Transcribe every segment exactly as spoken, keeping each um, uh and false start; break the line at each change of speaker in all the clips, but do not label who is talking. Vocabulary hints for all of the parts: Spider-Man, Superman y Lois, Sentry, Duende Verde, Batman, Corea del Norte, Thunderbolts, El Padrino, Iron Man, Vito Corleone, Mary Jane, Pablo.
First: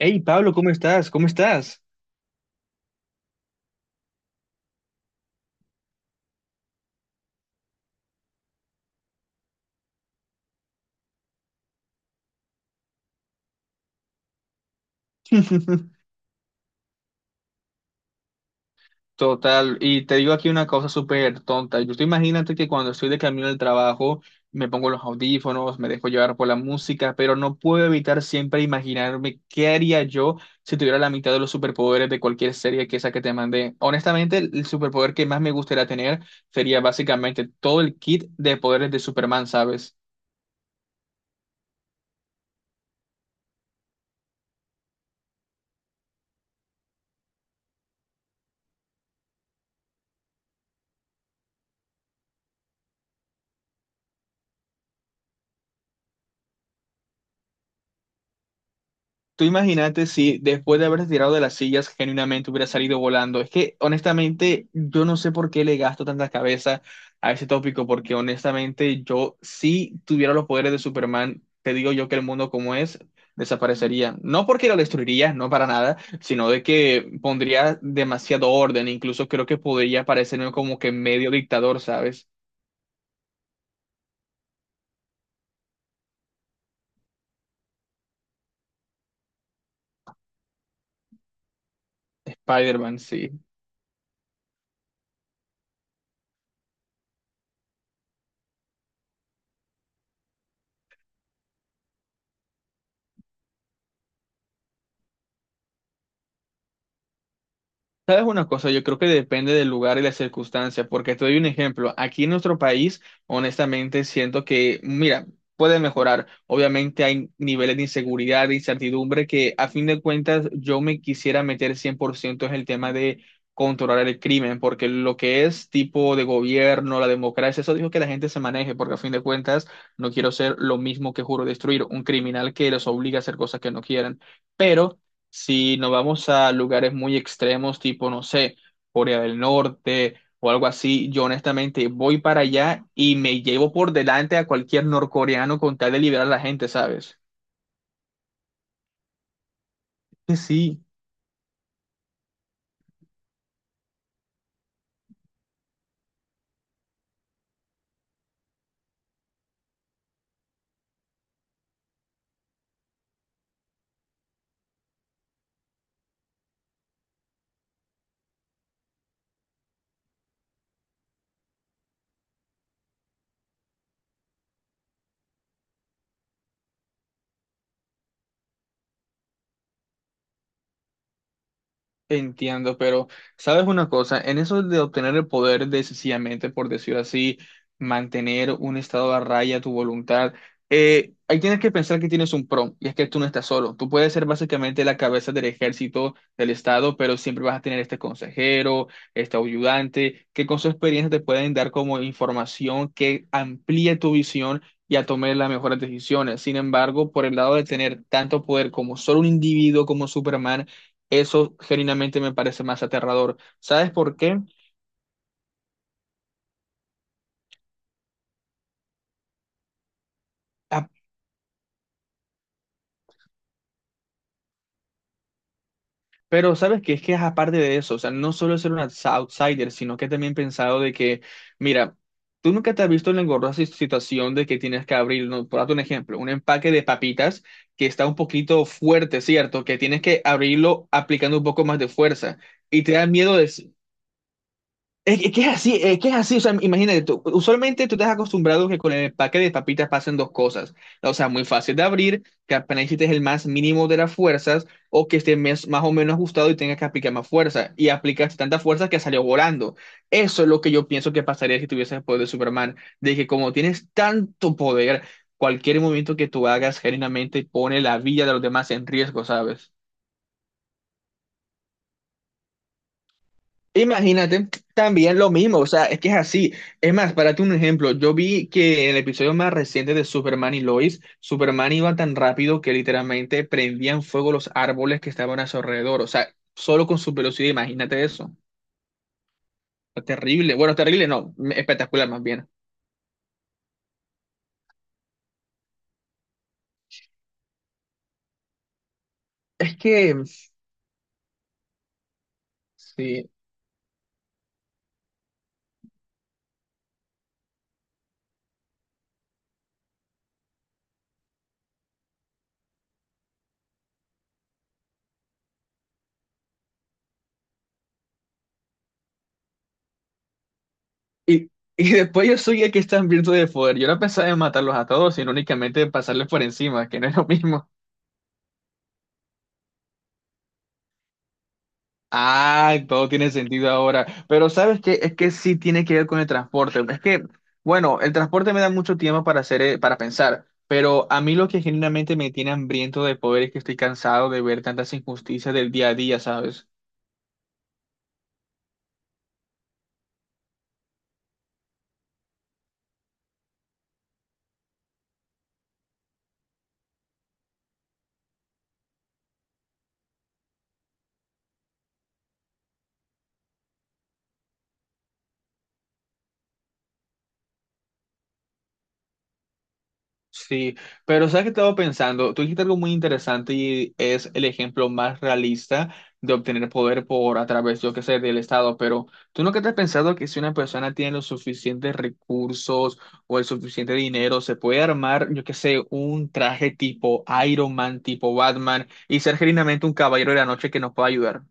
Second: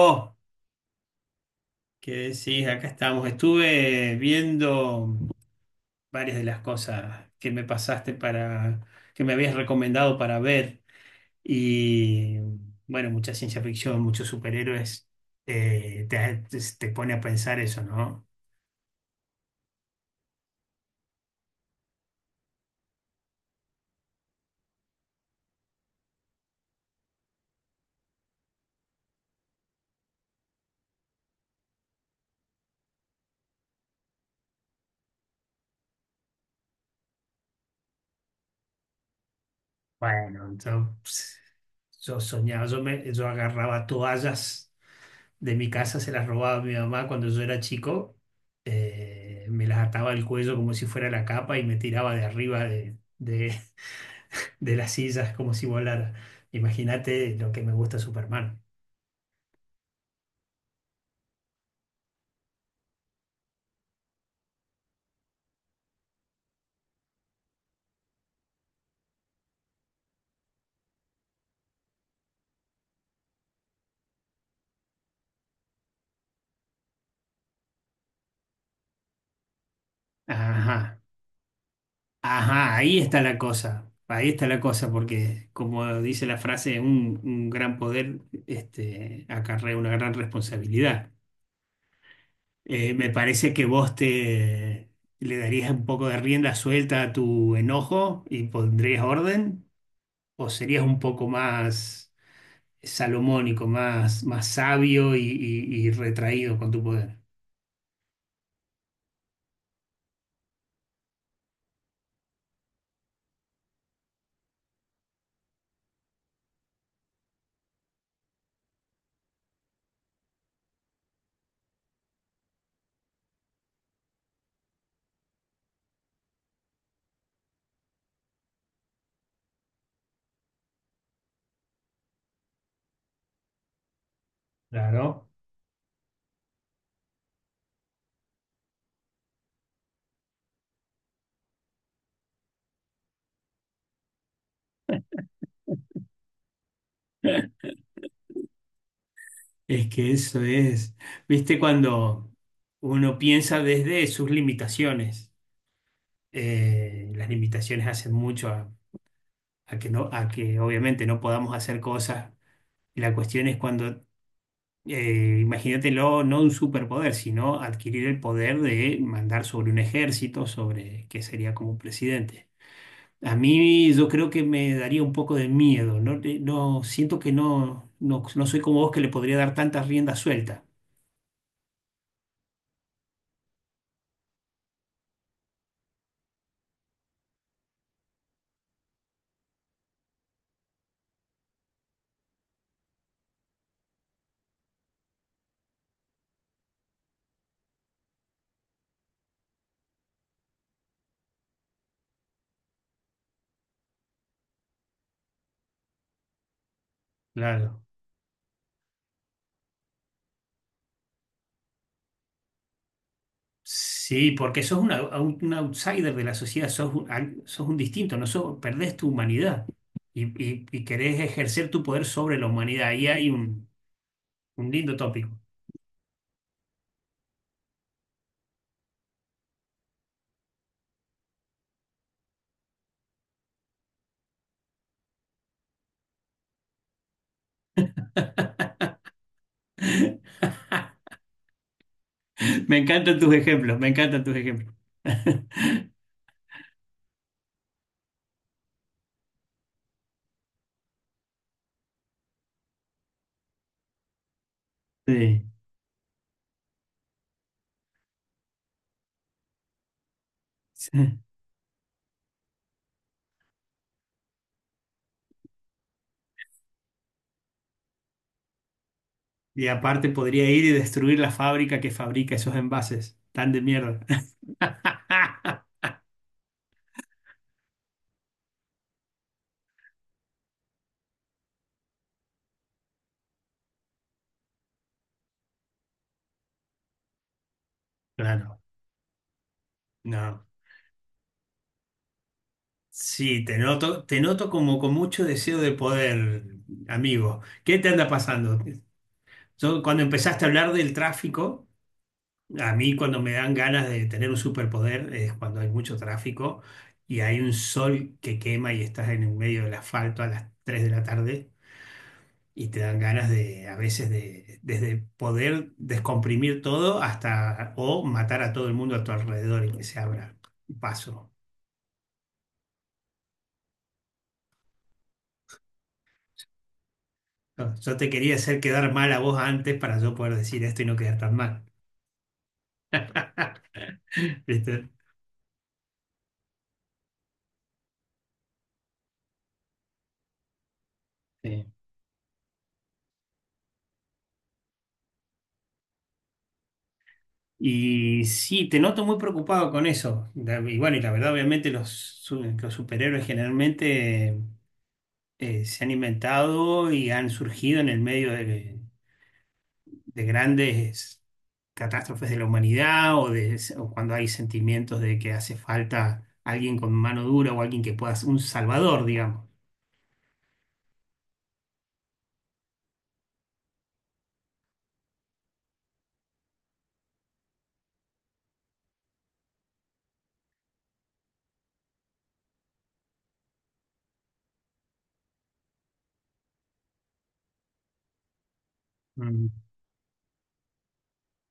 Hey Pablo, ¿cómo estás? ¿Cómo estás?
qué decís, acá estamos. Estuve viendo varias de las cosas que me pasaste para, que me habías recomendado para ver. Y bueno, mucha ciencia ficción, muchos superhéroes, eh, te, te pone a pensar eso, ¿no?
Total, y te digo aquí una cosa súper tonta. Yo estoy imagínate que cuando estoy de camino al trabajo, me pongo los audífonos, me dejo llevar por la música, pero no puedo evitar siempre imaginarme qué haría yo si tuviera la mitad de los superpoderes de cualquier serie que esa que te mandé. Honestamente, el el superpoder que más me gustaría tener sería básicamente todo el kit de poderes de Superman, ¿sabes?
Bueno, yo, ps, yo soñaba, yo, me, yo agarraba toallas de mi casa, se las robaba a mi mamá cuando yo era chico, eh, me las ataba al cuello como si fuera la capa y me tiraba de arriba de, de, de las sillas como si volara. Imagínate lo que me gusta Superman.
Tú imagínate si después de haberse tirado de las sillas genuinamente hubiera salido volando. Es que honestamente yo no sé por qué le gasto tanta cabeza a ese tópico, porque honestamente yo si tuviera los poderes de Superman, te digo yo que el mundo como es desaparecería. No porque lo destruiría, no para nada, sino de que pondría demasiado orden. Incluso creo que podría parecerme como que
Ajá,
medio dictador, ¿sabes?
ajá, ahí está la cosa. Ahí está la cosa, porque como dice la frase, un, un gran poder este, acarrea una gran responsabilidad. Eh,
Spider-Man,
me
sí.
parece que vos te le darías un poco de rienda suelta a tu enojo y pondrías orden, o serías un poco más salomónico, más, más sabio y, y y retraído con tu poder.
¿Sabes una cosa? Yo creo que depende del lugar y la circunstancia, porque te doy un ejemplo. Aquí en nuestro país, honestamente, siento que, mira, puede mejorar. Obviamente hay niveles de inseguridad, de incertidumbre, que a fin de cuentas yo me quisiera meter cien por ciento en el tema de controlar el crimen, porque lo que es tipo de gobierno, la democracia, eso dijo que la gente se maneje, porque a fin de cuentas no quiero ser lo mismo que juro destruir, un criminal que los obliga a hacer cosas que no quieran. Pero...
Claro.
Si nos vamos a lugares muy extremos, tipo, no sé, Corea del Norte o algo así, yo honestamente voy para allá y me llevo por delante a cualquier norcoreano con tal de liberar a la gente, ¿sabes?
Es que
Que
eso
sí.
es, viste, cuando uno piensa desde sus limitaciones, eh, las limitaciones hacen mucho a, a que no, a que obviamente no podamos hacer cosas. La cuestión es cuando, eh, imagínatelo, no no un superpoder, sino adquirir el poder de mandar sobre un ejército, sobre que sería como un presidente. A mí yo creo que me daría un poco de miedo, no. Eh, no siento que no, no, no soy como vos que le podría dar tanta rienda suelta.
Entiendo, pero sabes una cosa, en eso de obtener el poder de sencillamente, por decirlo así, mantener un estado a raya tu voluntad, eh, ahí tienes que pensar que tienes un pro, y es que tú no estás solo. Tú puedes ser básicamente la cabeza del ejército del estado, pero siempre vas a tener este consejero, este ayudante, que con su experiencia te pueden dar como información que amplíe tu visión, y a tomar las mejores decisiones. Sin embargo, por el lado de
Claro.
tener tanto poder como solo un individuo como Superman, eso genuinamente me parece más aterrador. ¿Sabes por
Sí,
qué?
porque sos una- un, un outsider de la sociedad, sos un, al- sos un distinto, no sos- perdés tu humanidad y, y- y
Ah,
querés ejercer tu poder sobre la humanidad. Ahí hay un, un lindo tópico.
pero sabes que es que es aparte de eso, o sea, no solo ser un outs- outsider, sino que también he pensado de que, mira, tú nunca te has visto en la engorrosa si, situación de que tienes que abrir, no, por darte un ejemplo, un empaque de papitas que está un poquito fuerte, ¿cierto? Que tienes que abrirlo aplicando un poco más de fuerza
Me
y te da
encantan tus
miedo de...
ejemplos, me encantan tus ejemplos.
Es, es que es así, es que es así, o sea, imagínate, tú usualmente tú te has acostumbrado que con el empaque de papitas pasen dos cosas, o sea, muy fácil de abrir, que apenas hiciste el más mínimo de las fuerzas, o que esté
Sí.
mes- más o menos ajustado y tengas que aplicar más fuerza, y aplicaste tanta fuerza que salió volando. Eso es lo que yo pienso
Sí.
que pasaría si tuvieses el poder de Superman, de que como tienes tanto poder, cualquier movimiento que tú hagas genuinamente pone la vida de los demás en riesgo,
Y
¿sabes?
aparte podría ir y destruir la fábrica que fabrica esos envases tan de mierda.
Imagínate también lo mismo, o sea, es que es así. Es más, para darte un ejemplo, yo vi que en el episodio más reciente de Superman y Lois, Superman iba tan rápido que literalmente prendían fuego los árboles que estaban a su alrededor, o sea, solo con su velocidad, imagínate eso.
Claro, no.
Terrible, bueno, terrible no, espectacular más bien.
Sí, te noto, te noto como con mucho deseo de poder, amigo. ¿Qué te anda pasando?
Es
Yo, cuando
que,
empezaste a hablar del tráfico, a mí cuando
sí,
me dan ganas de tener un superpoder es cuando hay mucho tráfico y hay un sol que quema y estás en el medio del asfalto a las tres de la tarde y te dan ganas de, a veces, de, desde poder descomprimir todo hasta o matar a todo el mundo a tu alrededor y que se abra paso.
y y después yo soy el que está hambriento de poder, yo no pensaba en matarlos a todos, sino únicamente pasarles por encima, que no es lo mismo.
Yo, yo te quería hacer quedar mal a vos antes para yo poder decir esto y no quedar tan mal.
Ah, todo tiene sentido ahora. Pero ¿sabes
¿Viste?
qué? Es que sí tiene que ver con el transporte. Es que, bueno, el transporte me da mucho tiempo para hacer, eh, para pensar. Pero a mí lo que genuinamente me tiene hambriento de poder es que estoy cansado de ver tantas injusticias del día a día, ¿sabes?
Y sí, te noto muy preocupado con eso. Da- Y bueno, y la verdad, obviamente, los, su- los superhéroes generalmente eh, se han inventado y han surgido en el medio de, de grandes catástrofes de la humanidad o, de, o cuando hay sentimientos de que hace falta alguien con mano dura o alguien que pueda ser un salvador, digamos.
Sí, pero sabes que estaba pensando, tú dijiste algo muy interesante y es el ejemplo más realista de obtener poder por a través, yo qué sé, del Estado, pero tú nunca te has pensado que si una persona tiene los suficientes recursos o el suficiente dinero, se puede armar, yo qué sé, un traje tipo Iron Man, tipo Batman y ser
Mm.
genuinamente un caballero de la noche que nos pueda ayudar.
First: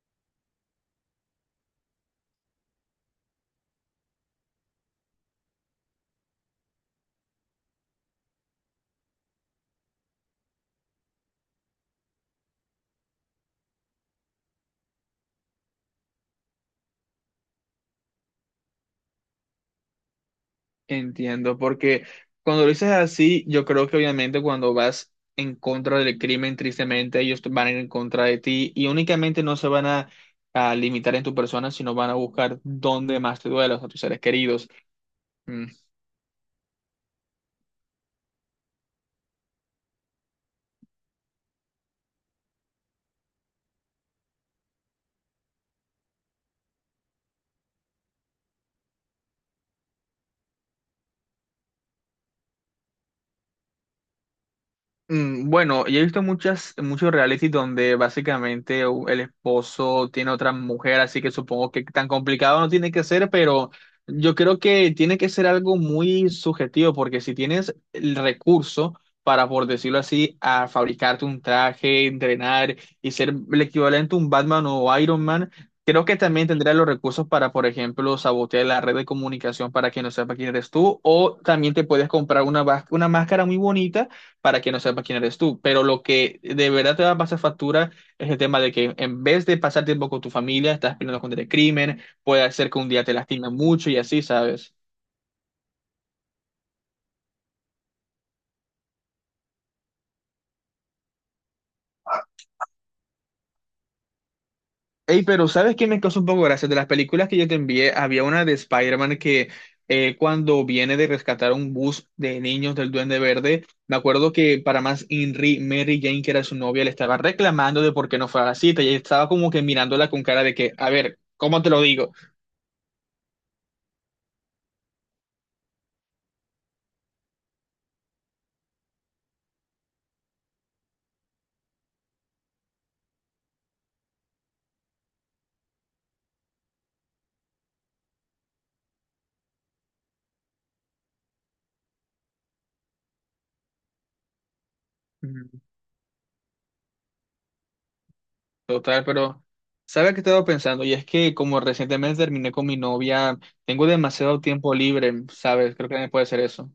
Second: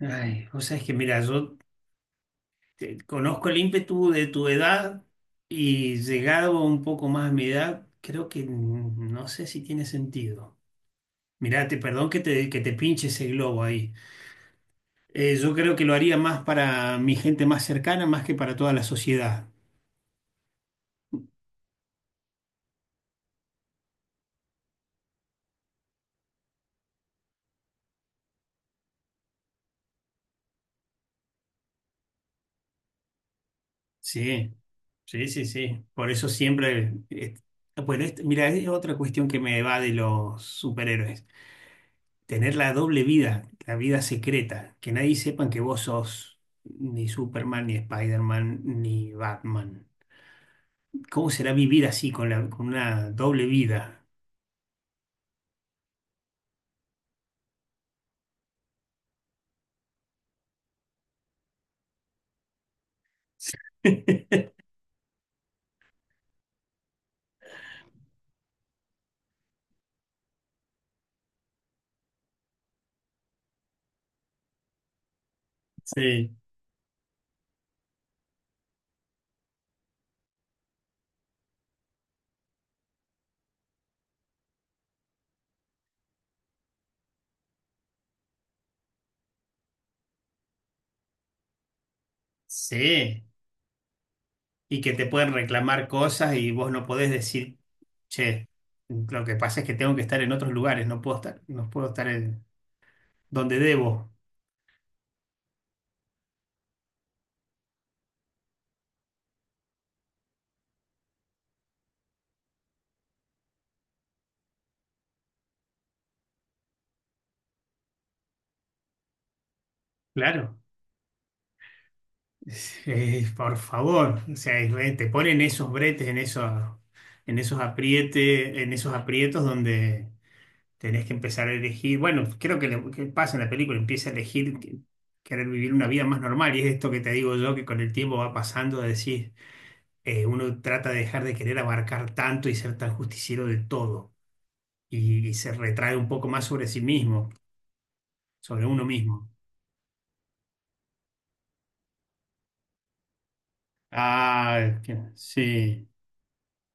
Ay, vos sabés que, mira, yo te- conozco el ímpetu de tu edad y llegado un poco más a mi edad, creo que mm, no sé si tiene sentido. Mirá, te- perdón que te, que te pinche ese globo ahí. Eh, yo creo que lo haría más para mi gente más cercana, más que para toda la sociedad.
Entiendo, porque cuando lo dices así, yo creo que obviamente cuando vas en contra del crimen, tristemente ellos van a ir en contra de ti y únicamente no se van a, a limitar en tu persona, sino van a buscar dónde más te duela, a tus seres
Sí,
queridos.
sí, sí, sí. Por eso siempre, eh, bueno, este- mira, es otra cuestión que me va de los superhéroes. Tener la doble vida, la vida secreta, que nadie sepa que vos sos ni Superman, ni Spider-Man, ni Batman. ¿Cómo será vivir así con la, con una doble vida?
Mm, bueno, yo he visto muchas, muchos reality donde básicamente u- el esposo tiene otra mujer, así que supongo que tan complicado no tiene que ser, pero yo creo que tiene que ser algo muy subjetivo, porque si tienes el recurso para, por decirlo así, a fabricarte un traje, entrenar y ser el equivalente a un Batman o Iron Man, creo que
Sí,
también tendrás los recursos para, por ejemplo, sabotear la red de comunicación para que no sepa quién eres tú, o también te puedes comprar una, vas- una máscara muy bonita para que no sepa quién eres tú. Pero lo que de verdad te va a pasar factura es el tema de que en vez de pasar tiempo con tu familia, estás peleando contra el crimen, puede ser que un día te
sí.
lastime mucho y así, ¿sabes?
Y que te pueden reclamar cosas y vos no podés decir, che, lo que pasa es que tengo que estar en otros lugares, no puedo estar, no puedo estar en donde debo.
Ey, pero ¿sabes qué me causa un poco gracia? De las películas que yo te envié, había una de Spider-Man que eh, cuando viene de rescatar un bus de niños del Duende Verde, me acuerdo que para más Henry, Mary Jane, que era su novia, le estaba reclamando de por qué no fue a la cita y ella estaba como que mirándola con cara de
Claro.
que, a ver, ¿cómo te lo digo?
Eh, por favor, o sea, Israel, te ponen esos bretes, en esos, en esos aprietes, en esos aprietos donde tenés que empezar a elegir. Bueno, creo que, le- que pasa en la película, empieza a elegir que- querer vivir una vida más normal. Y es esto que te digo yo, que con el tiempo va pasando, de decir, eh, uno trata de dejar de querer abarcar tanto y ser tan justiciero de todo. Y, y se retrae un poco más sobre sí mismo, sobre uno
Total,
mismo.
pero ¿sabes qué estaba pensando? Y es que como recientemente terminé con mi novia, tengo demasiado tiempo
Ah, que-
libre, ¿sabes?
sí.
Creo que nadie puede hacer eso.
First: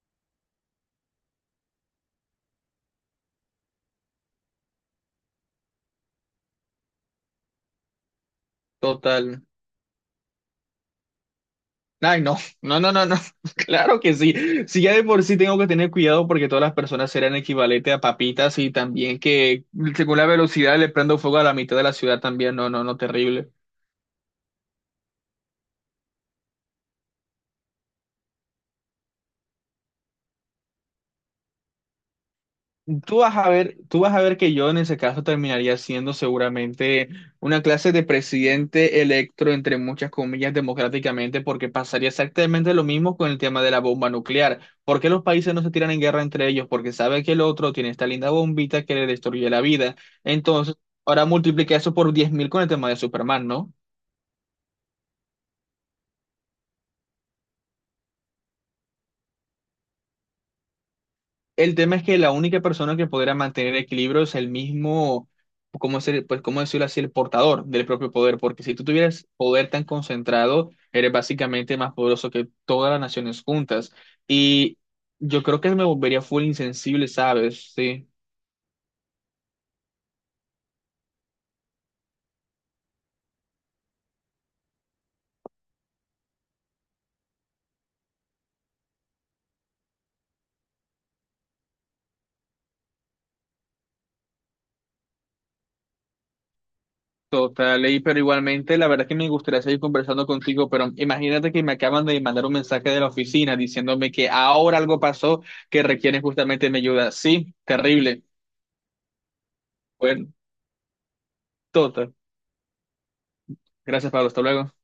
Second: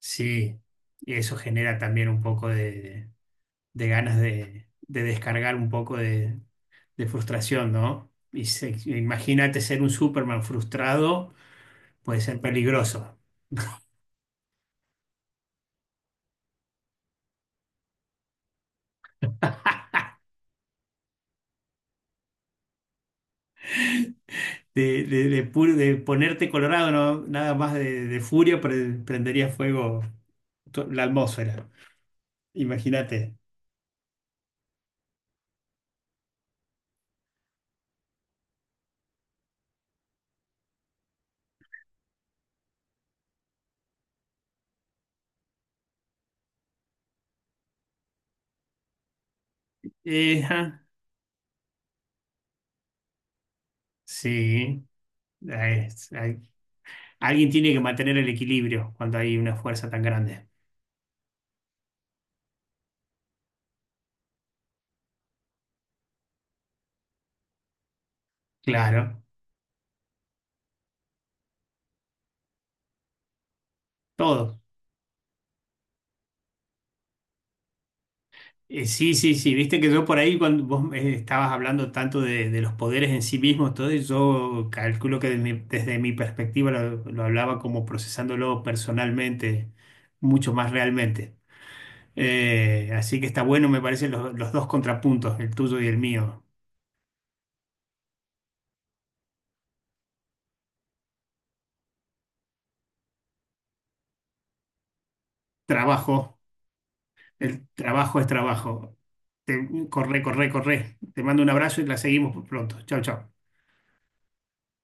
Sí, y eso genera también un poco de, de ganas de, de descargar un poco de, de frustración, ¿no? Y se-
Total.
imagínate ser un Superman frustrado,
Ay,
puede
no,
ser
no, no, no, no.
peligroso.
Claro que sí. Si ya de por sí tengo que tener cuidado porque todas las personas serán equivalente a papitas y también que según la velocidad le prendo fuego a la mitad de la ciudad también. No, no, no, terrible.
De, de- de pu- de ponerte colorado, ¿no? Nada más de, de furia, pre- prendería fuego to- la atmósfera.
Tú
Imagínate.
vas a ver, tú vas a ver que yo en ese caso terminaría siendo seguramente una clase de presidente electo, entre muchas comillas, democráticamente, porque pasaría exactamente lo mismo con el tema de la bomba nuclear. ¿Por qué los países no se tiran en guerra entre ellos? Porque sabe que el otro tiene esta linda bombita que le destruye la vida.
Eh,
Entonces,
ah,
ahora multiplica eso por diez mil con el tema de Superman, ¿no?
sí. Ah, hay- alguien tiene que mantener el equilibrio cuando hay una fuerza tan grande.
El tema es que la única persona que podrá mantener equilibrio es el mismo, ¿cómo ser, pues, cómo decirlo así, el portador del propio poder, porque si tú
Claro,
tuvieras poder tan concentrado, eres básicamente más poderoso que todas las naciones juntas.
todo.
Y yo creo que me volvería full insensible, ¿sabes? Sí,
Eh, sí, sí, sí, viste que yo por ahí cuando vos eh, estabas hablando tanto de, de los poderes en sí mismos, todo, y yo calculo que de mi- desde mi perspectiva lo, lo hablaba como procesándolo personalmente, mucho más realmente. Eh, así que está bueno, me parecen los, los dos contrapuntos, el tuyo y el mío.
total. Y, pero igualmente, la verdad es que me gustaría seguir conversando contigo, pero imagínate que me acaban de mandar un mensaje de la oficina diciéndome que ahora algo pasó que requiere
Trabajo,
justamente mi ayuda. Sí,
el trabajo
terrible.
es trabajo. Te, corre,
Bueno,
corre, corre. Te mando un abrazo y la
total.
seguimos pronto. Chao, chao.
Gracias, Pablo. Hasta luego.